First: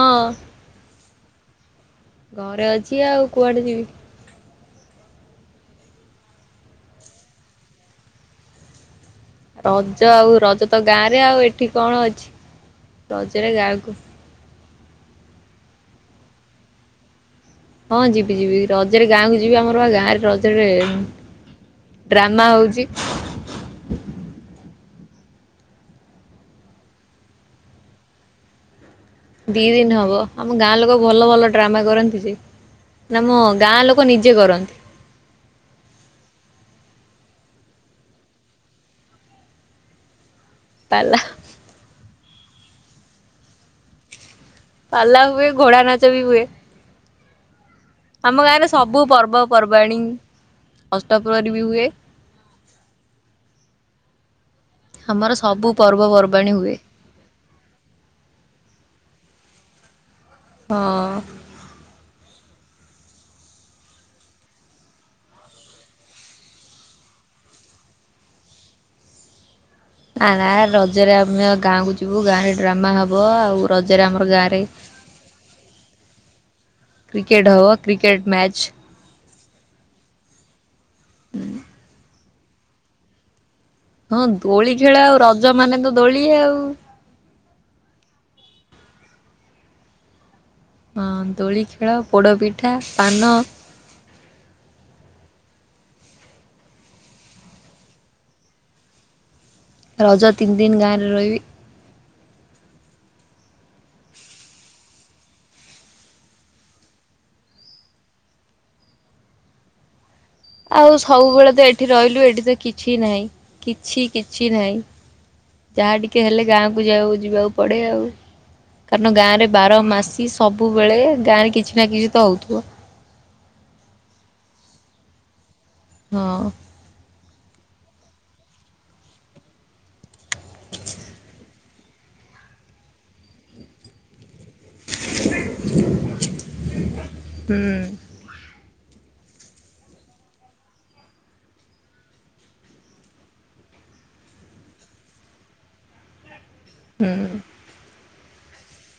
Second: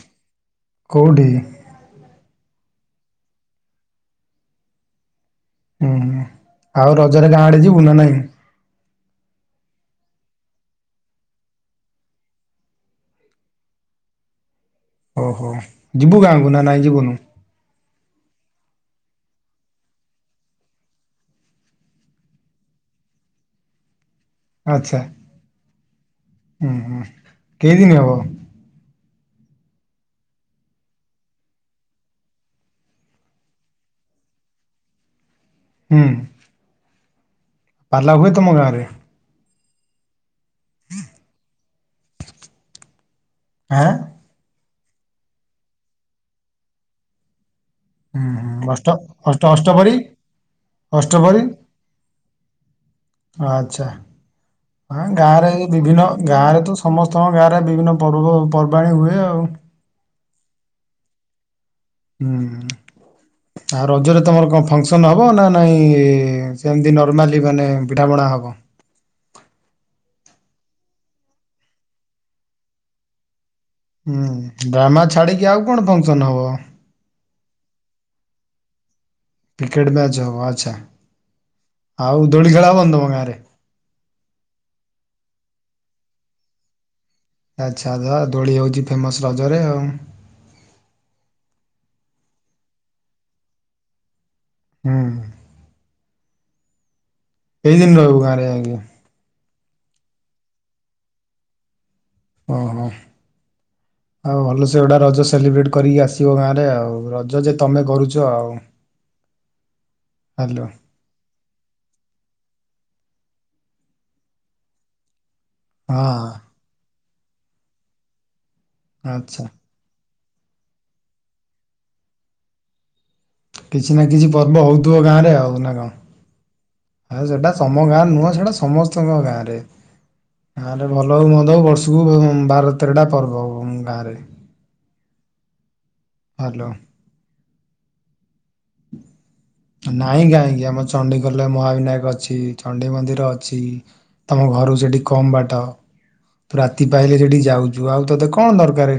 ହଁ କଉଠି? ଘରେ ଅଛି ଆଉ କୁଆଡେ ଯିବି? ଉହୁଁ। ଆଉ ରଜରେ ଗାଁ ଆଡେ ଯିବୁ ନା ନାଇଁ? ରଜ ଆଉ ରଜ ତ ଗାଁରେ। ଆଉ ଏଠି କଣ ଅଛି ରଜରେ ଗାଁକୁ। ଓହୋ ଯିବୁ ଗାଁ କୁ ନା ନାଇଁ ଯିବୁନୁ। ହଁ ଯିବି ଯିବି ରଜରେ ଗାଁ କ ଯିବି ଆମର ବା ଗାଁରେ ରଜରେ ଡ୍ରାମା ହଉଛି। ଆଛା ହୁଁ ହୁଁ କେତେଦିନ ହେବ? ଦି ଦିନ ହବ ଆମ ଗାଁ ଲୋକ ଭଲ ଭଲ ଡ୍ରାମା କରନ୍ତି ଯେ ଆମ ଗାଁ ଲୋକ ନିଜେ କରନ୍ତି। ହୁଁ। ପାଲା ହୁଏ ତମ ଗାଁରେ? ପାଲା ହେଁ। ଆଁ ପାଲା ହୁଏ ଘୋଡ଼ା ନାଚ ବି ହୁଏ। ହୁଁ ଆମ ଗାଁରେ ହୁଁ ଅଷ୍ଟ ସବୁ ଅଷ୍ଟ ଅଷ୍ଟପରି ପର୍ବପର୍ବାଣୀ ଅଷ୍ଟ ଅଷ୍ଟପରି ପ୍ରହରୀ ବି ହୁଏ। ଆଚ୍ଛା। ହଁ ଆମର ଗାଁରେ ସବୁ ବିଭିନ୍ନ ଗାଁ ପର୍ବପର୍ବାଣୀ ରେ ହୁଏ ତ ସମସ୍ତଙ୍କ ଗାଁରେ ବିଭିନ୍ନ ପର୍ବ ପର୍ବାଣୀ ହୁଏ ଆଉ। ହଁ। ହୁଁ ଆଉ ରଜରେ ତମର କଣ ଫଙ୍କସନ ହବ ନା ନାଇଁ ସେମତି ନର୍ମାଲି ମାନେ ପିଠା ପଣା ହବ? ନା ନା ରଜରେ ଆମେ ଗାଁ କୁ ଯିବୁ ଗାଁ ରେ ଡ୍ରାମା ହବ ଆଉ ରଜରେ ଆମର ହୁଁ ଗାଁରେ ଡ୍ରାମ ଛାଡିିକି ଆଉ କଣ ଫକ୍ସନ ହବ? ମ୍ୟାଚ୍। କ୍ରିକେଟ ମ୍ୟାଚ ହଉ ଆଚ୍ଛା। ଆଉ ଦୋଳି ଖେଳ ହେବନି ତୁମ ଗାଁ ରେ। ହଁ ଦୋଳି ଖେଳ ଆଉ ରଜ ମାନେ ତ ଦୋଳି ଆଉ। ଆଚ୍ଛା ଧ ଦୋଳି ହଉଛି ଫେମସ ରଜରେ ଆଉ। ହଁ ଦୋଳି ଖେଳ ପୋଡ଼ପିଠା ପାନ। ହୁଁ। କେଇ ଦିନ ରିବ କାରେ ଆଜ୍ଞା। ରଜ ତିନି ଦିନ ଗାଁରେ ରହିବି। ଓହୋ ଆଉ ଭଲ ସେ ଗୋଟା ରଜ ସେଲିବ୍ରେଟ କରିକି ଆସିବ ଗାଁରେ ଆଉ ରଜ ଯେ ତମେ କରୁଛ ଆଉ। ହ୍ୟାଲୋ ଆଉ ସବୁବେଳେ ତ ଏଠି ରହିଲୁ ଏଠି ତ କିଛି ନାହିଁ କିଛି କିଛି ନାହିଁ। ଯାହା ଟିକେ ହଁ ହେଲେ ଗାଁକୁ ଯାଉ। ଯିବାକୁ ପଡ଼େ ଆଉ। କଣ ଆଚ୍ଛା ଗାଁରେ ବାର ମାସ ସବୁବେଳେ ଗାଁରେ କିଛି ନା କିଛି ତ ହଉଥିବ। କିଛି ନା କିଛି ପର୍ବ ହଉଥିବ ଗାଁ ରେ ଆଉ ନା କ ହଁ। ଆଉ ସେଟା ତମ ଗାଁ ନୁହଁ ସେଇଟା ସମସ୍ତଙ୍କ ଗାଁରେ। ଆରେ ଭଲ ହଉ ମନ୍ଦ ହଉ ବର୍ଷ ସୁ ବାର ତେରଟା ପର୍ବ ଗାଁରେ। [inaudible] ହାଲୋ। ହୁଁ। ନାଇଁ କାହିଁକି ଆମ ଚଣ୍ଡିୀଖୋଲରେ ମହାବିନାୟକ ଅଛି, ଚଣ୍ଡି ମନ୍ଦିର ଅଛି ତମ ଘରୁ ସେଠି କମ ବାଟ। ରାତି ପାଇହଲେ ହୁଁ। ସେଠି ଯାଉଛୁ ଆଉ ତତେ କଣ ଦରକାରେ?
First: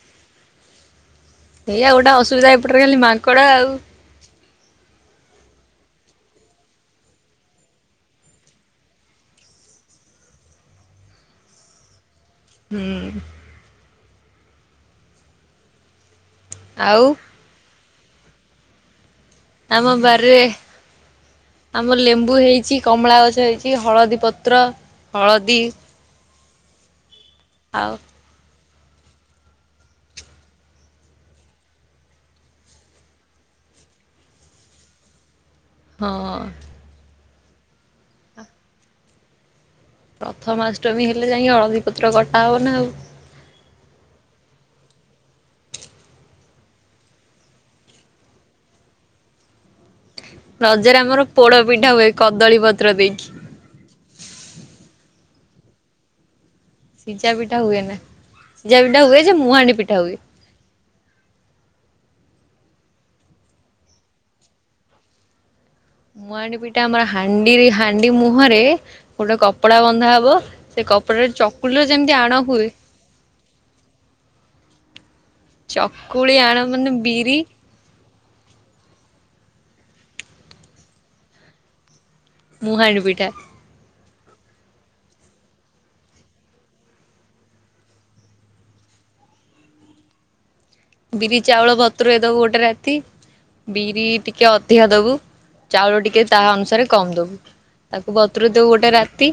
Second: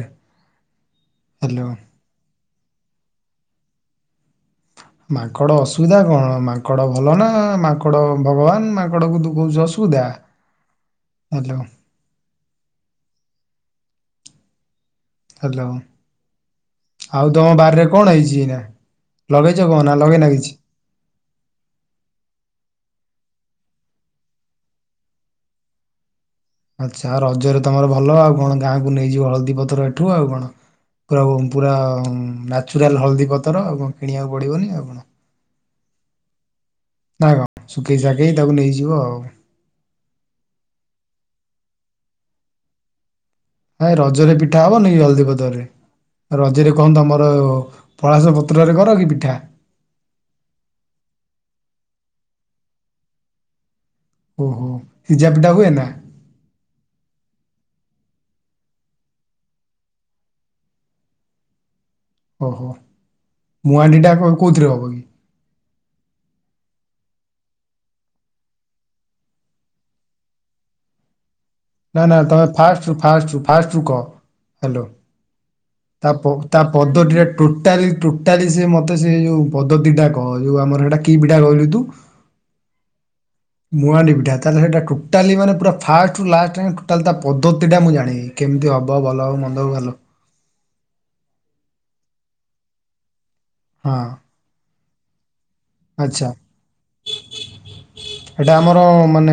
ଏଇଆଗୋଟେ ଅସୁବିଧା ଏପଟରେ ଖାଲି ମାଙ୍କଡ ଆଉ। ମାଙ୍କଡ ଅସୁବିଧା କଣ ମାଙ୍କଡ ଭଲ ନା ମାଙ୍କଡ ଭଗବାନ ମାଙ୍କଡ କୁ ତୁ କହୁଛୁ ଅସୁବିଧା ହଁ। ହାଲୋ। ଆଉ ତମ ବାରିରେ କଣ ହେଇଛି ଏଇନା ଲଗେଇଛ କଣ ଆମ ନା ଲଗେଇନା ବାରିରେ କିଛି? ଆମର ଲେମ୍ବୁ ହେଇଛି କମଳା ଗଛ ହେଇଛି। କି ହଳଦୀ ପତ୍ର ହଳଦୀ ଆଛା। ଆଉ ରଜରେ ତମର ଭଲ ଆଉ କଣ? ଗାଁକୁ ନେଇଯିବ ହଳଦୀପତର ଏଠୁ ଆଉ କଣ ପୁରା ପୁରା ନ୍ୟାଚୁରାଲ ହଳଦୀ ପତର ଆଉ କଣ କିଣିବାକୁ ପଡ଼ିବନି ଆଉ କଣ? ହଁ। ନା କଣ ଶିଖେଇ ଶାଖେଇ ତାକୁ ନେଇଯିବ ଆଉ। ପ୍ରଥମାଷ୍ଟମୀ ହେଲେ ଯାଇକି ହଳଦୀ ପତ୍ର କଟାହବନା ଆଉ। ଏ ରଜରେ ପିଠା ହବନି ହଲଦୀ ପତ୍ରରେ ରଜରେ କଣ ତମର ପଳାସ ପତ୍ରରେ କର କି ପିଠା ରଜରେ ଆମର ପୋଡ ପିଠା ହୁଏ କଦଳୀ ପତ୍ର ଦେଇକି ସିଝା ପିଠା ହୁଏ ନା। ସିଝା ପିଠା ହୁଏନା ସିଝା ପିଠା ହୁଏ ଯେ ମୁହାଣ୍ଡି ପିଠା ହୁଏ। ମୁହାଣ୍ଡି ଟା କୋଉଥିରେ ହବ କି? ମୁହାଣ୍ଡି ପିଠା ଆମର ହାଣ୍ଡିରେ ହାଣ୍ଡି ମୁହଁରେ ଗୋଟେ କପଡା ବନ୍ଧା ହବ ସେ କପଡାରେ ଚ ନା ନା ତମେ ଫାଷ୍ଟରୁ ଫାଷ୍ଟରୁ ଫାଷ୍ଟରୁ କହ ହାଲୋ ଚକୁଳି ତା-ପ ଆଣ ତା ମାନେ ପଦ ଟିରେ ବିରି ଟୋଟାଲି ଟୋଟାଲି ସ ମତେ ସେ ଯୋଉ ପଦ୍ଧତି ଟା କହ ଯୋଉ ଆମର ସେଇଟା କି ପିଠା କହିଲୁ ତୁ? ମୁହାଣ୍ଡି ପିଠା। ମୁହାଣ୍ଡି ପିଠା ତାହେଲେ ସେଇଟା ଟୋଟାଲି ମାନେ ପୁରା ଫାଷ୍ଟ ଟୁ ଲାଷ୍ଟ ଟୋଟାଲି ତା ପଦ୍ଧତି ଟା ମୁଁ ଜାଣିବି କେମିତି ହବ ଭଲ ହବ ମନ୍ଦ ହବ ଭଲ ବିରି ଚାଉଳ ବତୁରେଇଦବୁ ଗୋଟେ ରାତି। ହଁ ବିରି ଟିକେ ଅ ଧିକ ଦବୁ। ଚାଉଳ ଟିକେ ଆଚ୍ଛା ତା ଅନୁସାରେ କମ ଦବୁ ତାକୁ ଏଇଟା ବତୁରେଇ ଦବୁ ଆମର ଗୋଟେ ରାତି ମାନେ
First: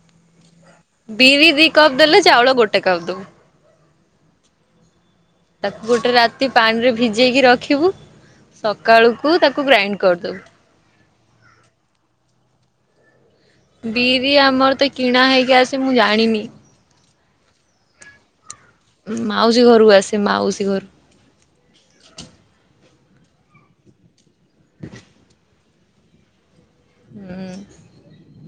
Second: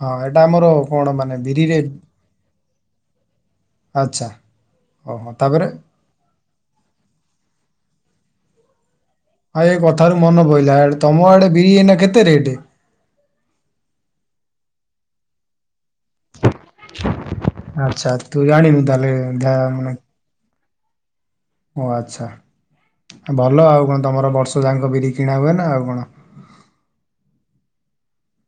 ହଁ ଏଇଟା ଆମର କଣ ମାନେ ବିରି ଦି ବିରିରେ କପ ଦେଲେ ଚାଉଳ ଗୋ [unintelligible] ଆଚ୍ଛା। ଓହୋ ତାପରେ ତାକୁ ଗୋଟେ ରାତି ପାଣିରେ ଭିଜେଇକି ରଖିବୁ। ସ ଆଉ ଏ କଥାରୁ ମନ ପଇଲା ତମ ଆଡେ ବିରି ଏଇନା କେତେ ରେଟ୍? ବିରି ଆମର ତ କିଣା ହେଇକି ଆସେ ମୁଁ ଜାଣିନି। ଆଚ୍ଛା ଆ ମାଉସୀ ଘରୁ ଆସେ ମାଉସୀ ଘରୁ। ଓ ଆଚ୍ଛା ଭଲ ଆଉ କଣ ତମର ବ ର୍ଷ ଯାଙ୍କ ବିରି କିଣା ହୁଏନା ଆଉ। କଣ? ହୁଁ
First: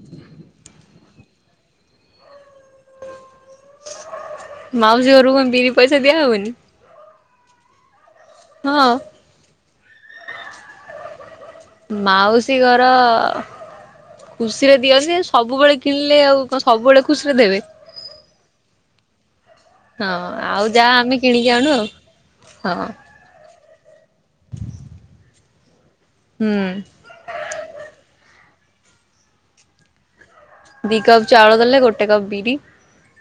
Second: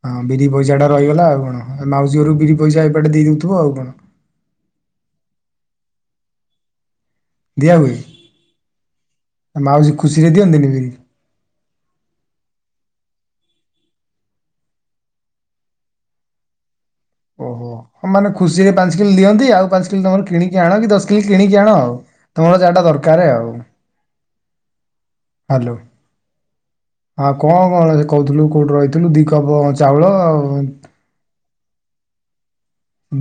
ହଁ ବିରି ପଇସା ଟା ରହିଗଲା ଆଉ କଣ ମାଉସୀ ଘରୁ ବିରି ପଇସା ଏବାଟେ ଦେଇଦଉଥି ମାଉସୀ ଘରୁ କଣ ବିରି ପଇସା ଦିଆ ହୁଏନି । ଦିଆ ହୁଏ। ହଁ। ମାଉସୀ ଖୁସିରେ ଦିଅନ୍ତିନି ବିିରି? ମାଉସୀ ଘର ଖୁସିରେ ଦିଅନ୍ତି ସବୁବେଳେ କିଣିଲେ ଆଉ କଣ? ସବୁବେଳେ ଖୁସିରେ ଦେବେ। ଓହୋ ମାନେ ଖୁସିରେ ପାଞ୍ଚ କିଲୋ ଦିଅନ୍ତି ଆଉ ପାଞ୍ଚ କିଲୋ ହଁ ତମର କିଣିକି ଆଉ ଆଣ ଯାହା କି ଦଶ ଆମେ କିଲୋ କିଣିକି ଆଣୁ ଆଣ ଆଉ ତମର ଯାହାଟା ହଁ। ଦରକାର ଆଉ। ହାଲୋ। ହୁଁ ହଁ କଣ କଣ ସେ କଉଥୁଲୁ? କୋଉଠୁ ରଇଥିଲୁ ଦି କପ୍ ଚାଉଳ ଆଉ ଦି କପ୍ ଚାଉଳ ଦେଲେ ଗୋଟେ କପ୍ ବି ରି।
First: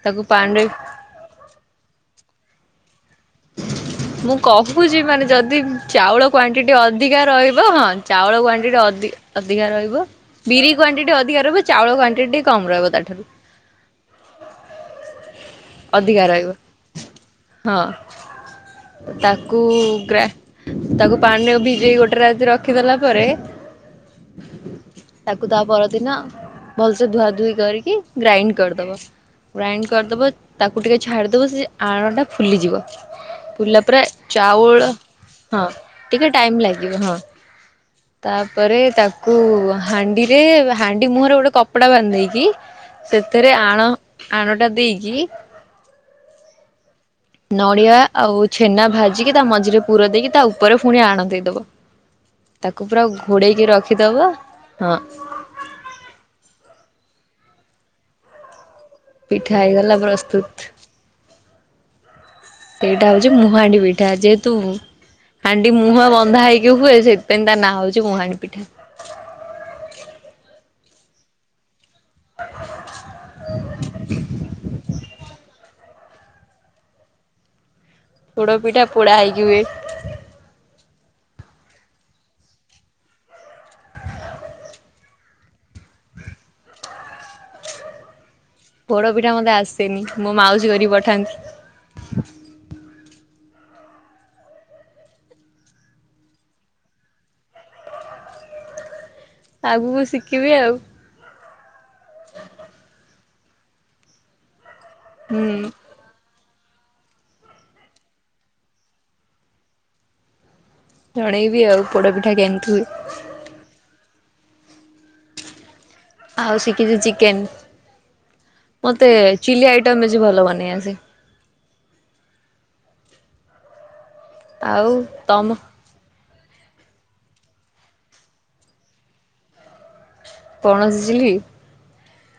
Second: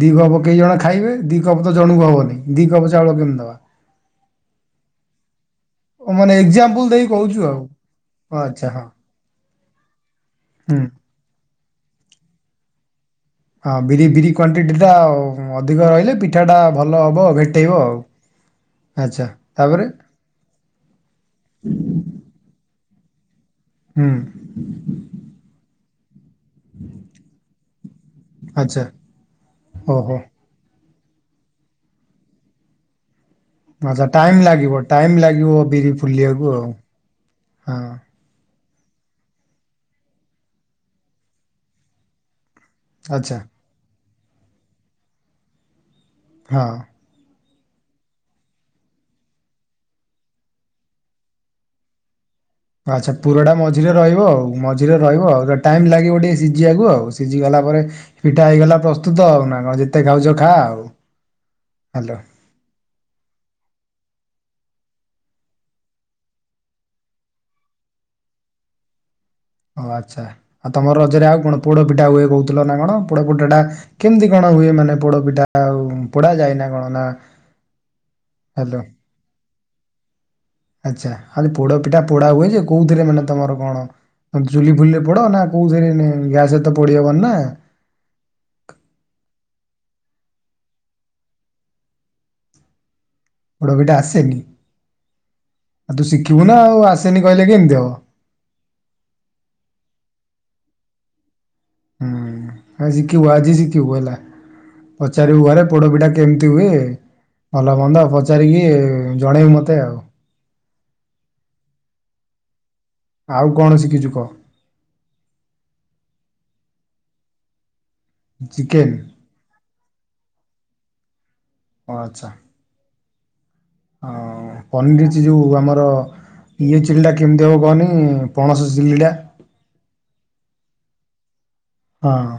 ଦି କପ୍ କେଇ ଜଣ ଖାଇବେ ଦି କପ୍ ତ ଜଣୁଙ୍କୁ ହବନି। ଦିକପ୍ ମୁଁ କହୁଛି ମାନେ ଯଦି ଓ ଚାଉଳ ମାନେ କ୍ବାଣ୍ଟିଟି ଏକ୍ଜାମ୍ପଲ୍ ଦେଇ ଅଧିକା କହୁଛୁ ଆଉ ରହିବ ହଁ ଓ ଚାଉଳ ଆଚ୍ଛା କ୍ଵାଣ୍ଟିଟି ହଁ ଅଧିକ ଅଧିକା ରହିବ ବିରି ହୁଁ। କ୍ୱାଣ୍ଟି ଅଧିକ ରହିବ ଚାଉଳ କ୍ୱାଣ୍ଟି କମ ରହିବ ତାଠାରୁ। ହଁ ବିରି ବିରି କ୍ଵଣ୍ଟିଟି ଟା ଅଧିକ ରହିଲେ ଅଧିକା ରହିବ। ପିଠାଟା ଭଲ ହବ ଭେଟେଇବ ହଁ ଆଉ। ଆଚ୍ଛା ତାକୁ ତାପରେ ଗ ତାକୁ ପାଣିରେ ଭିଜେଇ ଗୋଟେ ରାତି ରଖି ରଖିଦଲା ପରେ ହୁଁ। ଦିନ ଭଲସେ ଧୁଆ ଧୁଇ କରିକି ଗ୍ରାଇଣ୍ଡ ଆଚ୍ଛା କରିଦବ ଗ୍ରାଇଣ୍ଡ ଓହୋ। କରିଦବ ତାକୁ ଟିକେ ଛାଡ଼ିଦବ ସେ ଆଣଟା ଫୁଲିଯିବ। ଫୁଲିଲା ପରେ ଆ ଟାଇମ୍ ଲାଗିବ ଚାଉଳ ଟାଇମ୍ ଲାଗିବ ହଁ ବିରି ଟିକେ ଫୁଲିବାକୁ ଟାଇମ୍ ଆଉ ହଁ। ପରେ ତାକୁ ହାଣ୍ଡିରେ ହାଣ୍ଡି ମୁହଁରେ ଗୋଟେ କପଡା ବାନ୍ଧେଇକି ଆଚ୍ଛା ସେଥିରେ ଆଣ ଆନୋଟା ଦେଇକି ହଁ। ନଡିଆ ଆଉ ଛେନା ଭାଜିକି ତା ମଝିରେ ପୁର ଦେଇକି ତା ଉପରେ ପୁଣି ଆଣ ଦେଇେଇଦବ। ଆଚ୍ଛା ପୁରଟା ମଝିରେ ରହିବ ଆଉ ହଁ ମଝିରେ ରହିବ ଆଉ ଟାଇମ୍ ଲାଗିବ ଟିକେ ସିଝିବାକୁ ଆଉ। ସିଝି ଗଲା ପରେ ପିଠା ହେଇଗଲା ପ୍ର ପିଠା ହେଇଗଲା ପ୍ରସ୍ତୁତୁ ହ୍ୟାଲୋ ସେଇଟା ହଉଛି ମୁହାଣ୍ଡି ପିଠା। ପିଠା ଯେହେତୁ ହାଣ୍ଡି ମୁହଁ ବନ୍ଧା ହେଇକି ହୁଏ ସେଥିପାଇଁ ତା ନାଁ ହଉଛି ମୁହାଣି ପିଠା। ଓ ଆଚ୍ଛା ଆଉ ତମର ରଜରେ ଆଉ କଣ ପୋଡ଼ପିଠା ହୁଏ କହୁଥିଲ ନା କଣ ପୋଡ଼ପିଠାଟା କେମିତି କଣ ହୁଏ ମାନେ ପୋଡ ପିଠା ଆଉ ପୋଡା ଯାଏନା କଣ ନା ପୋଡ ହ୍ୟାଲୋ ପିଠା ପୋଡ଼ା ହେଇକି ହୁଏ। ଆଚ୍ଛା ଆରେ ପୋଡ ପିଠା ପୋଡା ହୁଏ ଯେ କୋଉଥିରେ ମାନେ ତମର କଣ ଚୁଲି ଫୁଲିରେ ପୋଡ ନା କୋଉଥିରେ ଗ୍ୟାସରେ ତ ପୋଡି ହବନି ନା ପୋଡ ପିଠା ମତେ ଆସେନି ମୋ ମାଉସୀ କରି ପଠାନ୍ତି। ପୋଡ଼ପିଠା ଆସେନି ଆଉ ତୁ ଶିଖିବୁ ନା ଆଉ ଆସେନି କହିଲେ କେମିତି ହବ। ଆଗକୁ ଶିଖିବି ଆଉ। ହୁଁ ଆଜି ଆଜି ଆଜି ଶିଖିବୁ ହେଲା। ପଚାରି ହୁଁ ବୁ ଘରେ ପୋଡ଼ପିଠା କେମିତି କେମିତି ହୁଏ ଭଲ ମନ୍ଦ ପଚାରିକି ଜଣେଇବୁ ମତେ ଆଉ। ଜଣେଇବି ଆଉ ପୋଡ଼ ପିଠା କେମିତି ହୁଏ। ଆଉ କଣ ଶିଖିଛୁ କହ? ଆଉ ଶିଖିଛି ଚିକେନ। ଚିକେନ୍ ମତେ ଚିଲି ଆଇଟମ୍ ବେଶୀ ଭଲ ବନେଇ ଆସେ। ହ ଆଉ ପନିର ଅଛି ଯୋଉ ତମ ଆମର ଇଏ ଚିଲି ଟା କେମିତି ହବ କହନି ପଣସ ଚିଲିଟା? ପଣସ ଚିଲି? ହଁ।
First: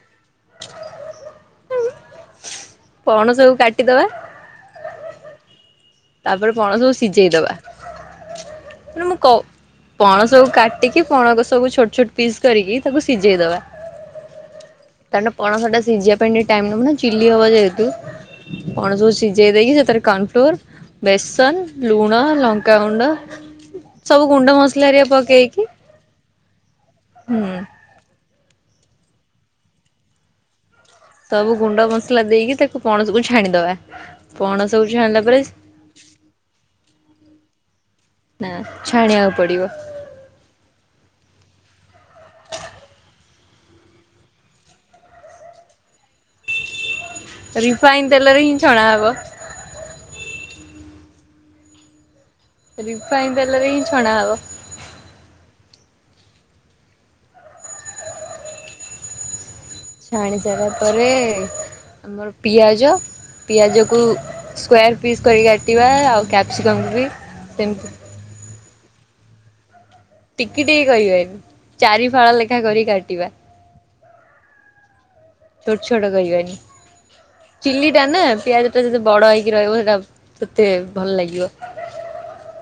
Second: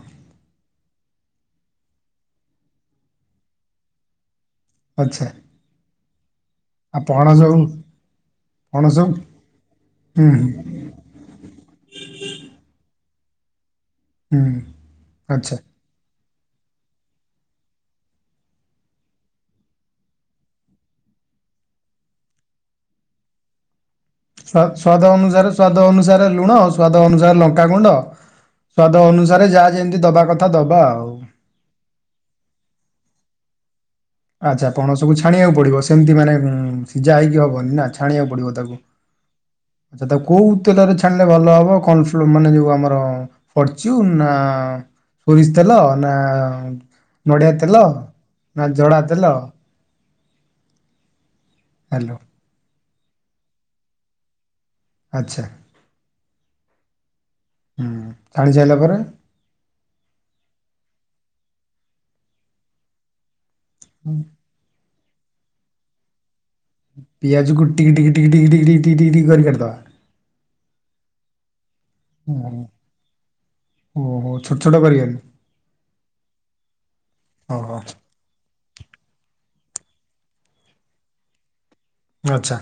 ପଣ ସବୁ କାଟିଦବା ଆଛା। ତାପରେ ପଣସକୁ ସିଝେଇଦବା ପଣସକୁ ମୁଁ ହୁଁ ହୁଁ ପଣସକୁ କାଟିକି ପଣସ ସବୁ ଛୋଟ ଛୋଟ ପିସ୍ କରିକି ତାକୁ ସିଜେଇ ଦେବା। ହୁଁ ଆଚ୍ଛା। ପଣସଟା କୁ ସିଝିବା ଚିଲି ହବ ଯେହେତୁ ପଣସ ସବୁ ସିଝେଇ ଦେଇକି ସେଥିରେ କର୍ଣ୍ଣ ଫ୍ଲୋର୍ ବେସନ, ଲୁଣ, ଲଙ୍କାାଗୁଣ୍ଡ ସ୍ଵାଦ ସ୍ଵାଦ ସ୍ଵଦ୍ଅନୁସାରେ ଅନୁସାରେ ଲୁଣ ସ୍ଵାଦ ଅନୁସାରେ ହୁଁ ଲଙ୍କାାଗୁଣ୍ଡ ସ୍ଵାଦ ଅନୁସାରେ ଯାହା ଯେମିତି ଦବା କଥା ଦବା ଆଉ ସବୁ ଗୁଣ୍ଡ ମସଲା ଦେଇକି ତାକୁ ପଣସକୁ ହାଣିଦ ଆଚ୍ଛା ପଣ ସବୁ ଛାଣିବାକୁ ପଡିବ ସେମିତି ମାନେ ସିଝା ହେଇକି ହବନି ନା ଛାଣିବାକୁ ପଡିବ ନା ତାକୁ ଛାଣିବାକୁ ପଡିବ ଆ୍ଛା ତା କୋଉ ତେଲରେ ଛାଣିଲେ ଭଲ ହବ। କ ମାନେ ଯୋଉ ଆମର ଫର୍ଚୁ ନା ସୋରିଷ ଦେଲ ନା ରିଫାଇନ ତେଲରେ ହିଁ ଛଣା ହବ। ହ ହାଲୋ ରିଫାଇ ଦେଲରେ ହିଁ ଛଣା ହବ। ଆଚ୍ଛା ହ ଜାଣିଛାରିଲା ପରେ ଛାଣି ସାରିଲା ପରେ ଆମର ପିଆଜ ପିଆଜକୁ ସ୍କ୍ଵୟାର ପିସ୍ କର କାଟିବା ଆଉ। କ୍ୟାପ୍ସିକମ୍ ବି ପିଆଜ କୁଟି ସେମିତି କରି କରି କରତା ଟିକି ଟିକ କିବେନି ଚାରି ଫାଳ ଲେଖା ଓହୋ କରି କାଟିବା ଓହୋ ଛୋଟ ଛୋଟ କରିବନି ଛୋଟ ଛୋଟ କହିବନି ଓହୋ ଚିଲ୍ଲି ଟା ନା ପିଆଜ ଟା ଯଦି ବଡ ହେଇ ରହିବ ସେଇଟା ତତେ ଭଲ ଲାଗିବ। ଆଚ୍ଛା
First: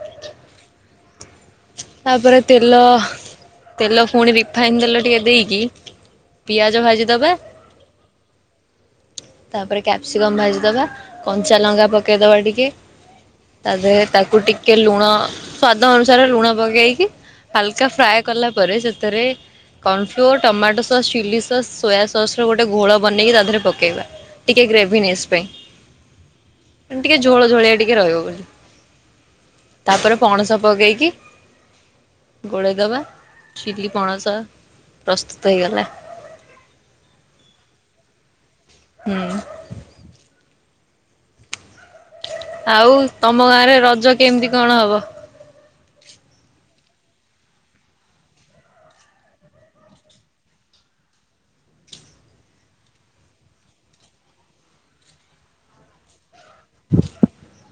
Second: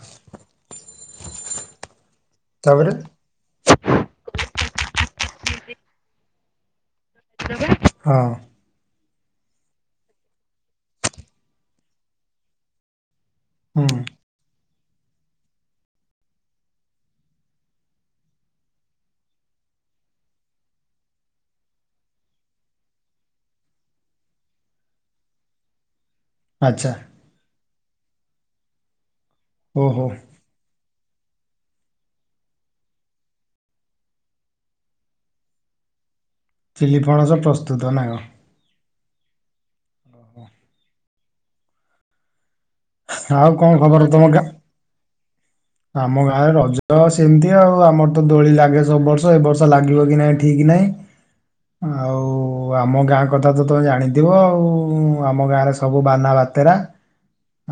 [inaudible] ତାପରେ ତେଲ ତାପରେ ତେଲ ପୁଣି ରିଫାଇନ ତେଲ ଟିକେ, ଦେଇକି ପିଆଜ ଭାଜି, ହଁ, ତାପରେ କ୍ୟାପ୍ସିକମ୍ ଭାଜିଦବା କଞ୍ଚା ଲଙ୍କା ପକେଇଦବା ଟିକେ, ହୁଁ ତାପରେ ତାକୁଟିିକେ କେ ଲୁଣ ସ୍ୱାଦ ଅନୁସାରେ ଲୁଣ ପକେଇ ଦେଇକି ହାଲକା ଫ୍ରାଏ କଲାପରେ ସେଥେର କନଫ୍ଲୋର ଟମାଟୋସସ ଚିଲିସସ ସୋୟାସସ ର ଗୋଟେ ଗୋଳ ବନେଇକି ତା ଦେହରେ ଟିକେ ପକେଇବା ଟିକେ ଗ୍ରେଭିନେସ ପାଇଁ। ଆଚ୍ଛା ଟିକେଝଳ ଝୋଳିଆ ଟିକେ, ରହିବ ବୋଲି। ଓହୋ ତାପରେ ପଣସ ପକେଇକି ଗୋଳେଇ ଦବା ଚିଲି ପଣସ ପ୍ରସ୍ତୁତ ହେଇଗଲା। ଚିଲିପଣସ ପ୍ରସ୍ତୁତ ନା କ'ଣ? ହୁଁ ଆଉ ତମ ଆଉ କଣ ଗାଁରେ ଖବର ରଜ ତମ ଗାଁ କେମିତି କଣ ହବ। ତ ସେମିତି ଆଉ ଆମର ତ ଦୋଳି ଲାଗେ ସବୁ ବର୍ଷ ଏ ବର୍ଷ ଲାଗିବ କି ନାହିଁ ଠିକ ନାହିଁ ଆଉ ଆମ ଗାଁ କଥା ତ ତମେ ଜାଣିଥିବ ଆଉ ଆମ ଗାଁ ରେ ସବୁ ବାନା ବା ତେ୍ରା।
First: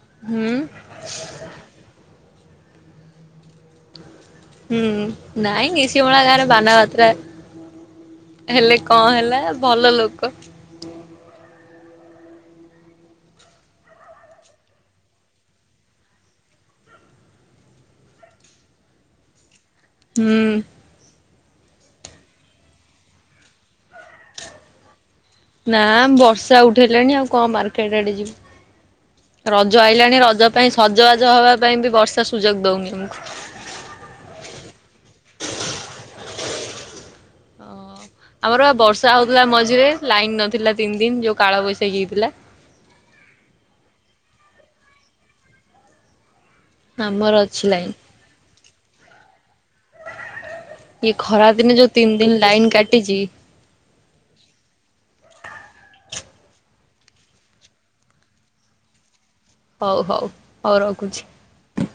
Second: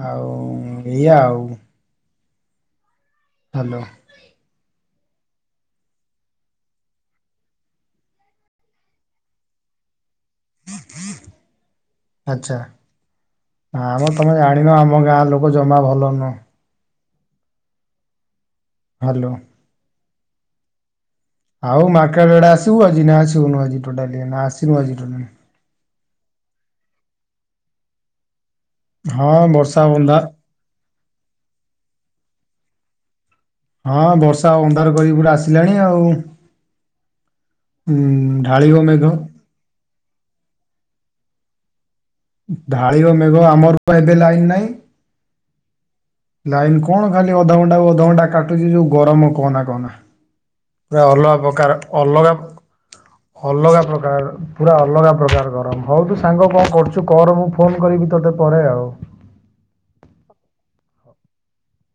ଆଉ ହୁଁ ଏଇଆ ଆଉ। ହାଲୋ। ହୁଁ ନାଇଁ ନିସିମଳା ଗାଁରେ ବାନା ଭାତ୍ରା ହେଲେ କଣ ହେଲା ଭଲ ଲୋ [inaudible] ଆଚ୍ଛା ନା ମ ମେ ଜାଣିନ ଆମ ଗାଁ ଲୋକ ଜମା ଭଲ ନୁହ। ହାଲୋ। ହୁଁ। ଆଉ ମାର୍କେଟ ଆଡ଼େ ଆସିବୁ ଆଜି ନା ଆସିବୁନୁ ଆଜି ଟୋଟାଲି ନା ଆସିନୁ ଆଜି ଟୋଟ ନା ବର୍ଷା ଉଠେଇଲାଣି ଆଉ କଣ ମାର୍କେଟ ଆଡେ ହଁ ଯିବୁ। ବର୍ଷା ରଜ ଆଇଲାଣି ଅନ୍ଧାର ରଜ ପାଇଁ ସଜବାଜ ହବା ପାଇଁ ବି ବର୍ଷା। ସୁଯୋଗ ଦଉନି ଆମକୁ। ହଁ ବର୍ଷା ଅନ୍ଧାର କରି ପୁରା ଆସିଲାଣି ଆଉ। ଆମର ଢାଳିବ ବା ବର୍ଷା ମେଘ ହଉଥିଲା ମଝିରେ ଲାଇନ ନଥ ନଥିଲା ତିନି ଦିନ ଯୋଉ କଳ ବୈଶ ଶାଖି ହେଇଥିଲା। ଢାଳିବ ମେଘ ଆମର ତ ଏବେ ଲାଇନ ନାହିଁ। ଲାଇନ କଣ ଖାଲି ଆମର ଅଛି ଅଧଘଣ୍ଟା କୁ ଲାଇନ। ଅଧଘଣ୍ଟା କଟୁଛି ଯୋଉ। ଗରମ କହନା। କହ ନା ପୁରା ଇଏ ଅଲଗା ଖରା ପ୍ରକାର ଦିନେ ଯୋଉ ତିନି ଅଲଗା ଦିନ ଲାଇନ କାଟିଛି ଅଲଗା ପ୍ରକାର ର ପୁରା ଅଲଗା ପ୍ରକାର ଗରମ ବହୁତୁ। ସାଙ୍ଗ କଣ କରଚୁ? ତୁ କର ମୁଁ ଫୋନ କରିବି ତତେ ପରେ ଆଉ। ହଉ ହଉ ହଉ ରଖୁଛି।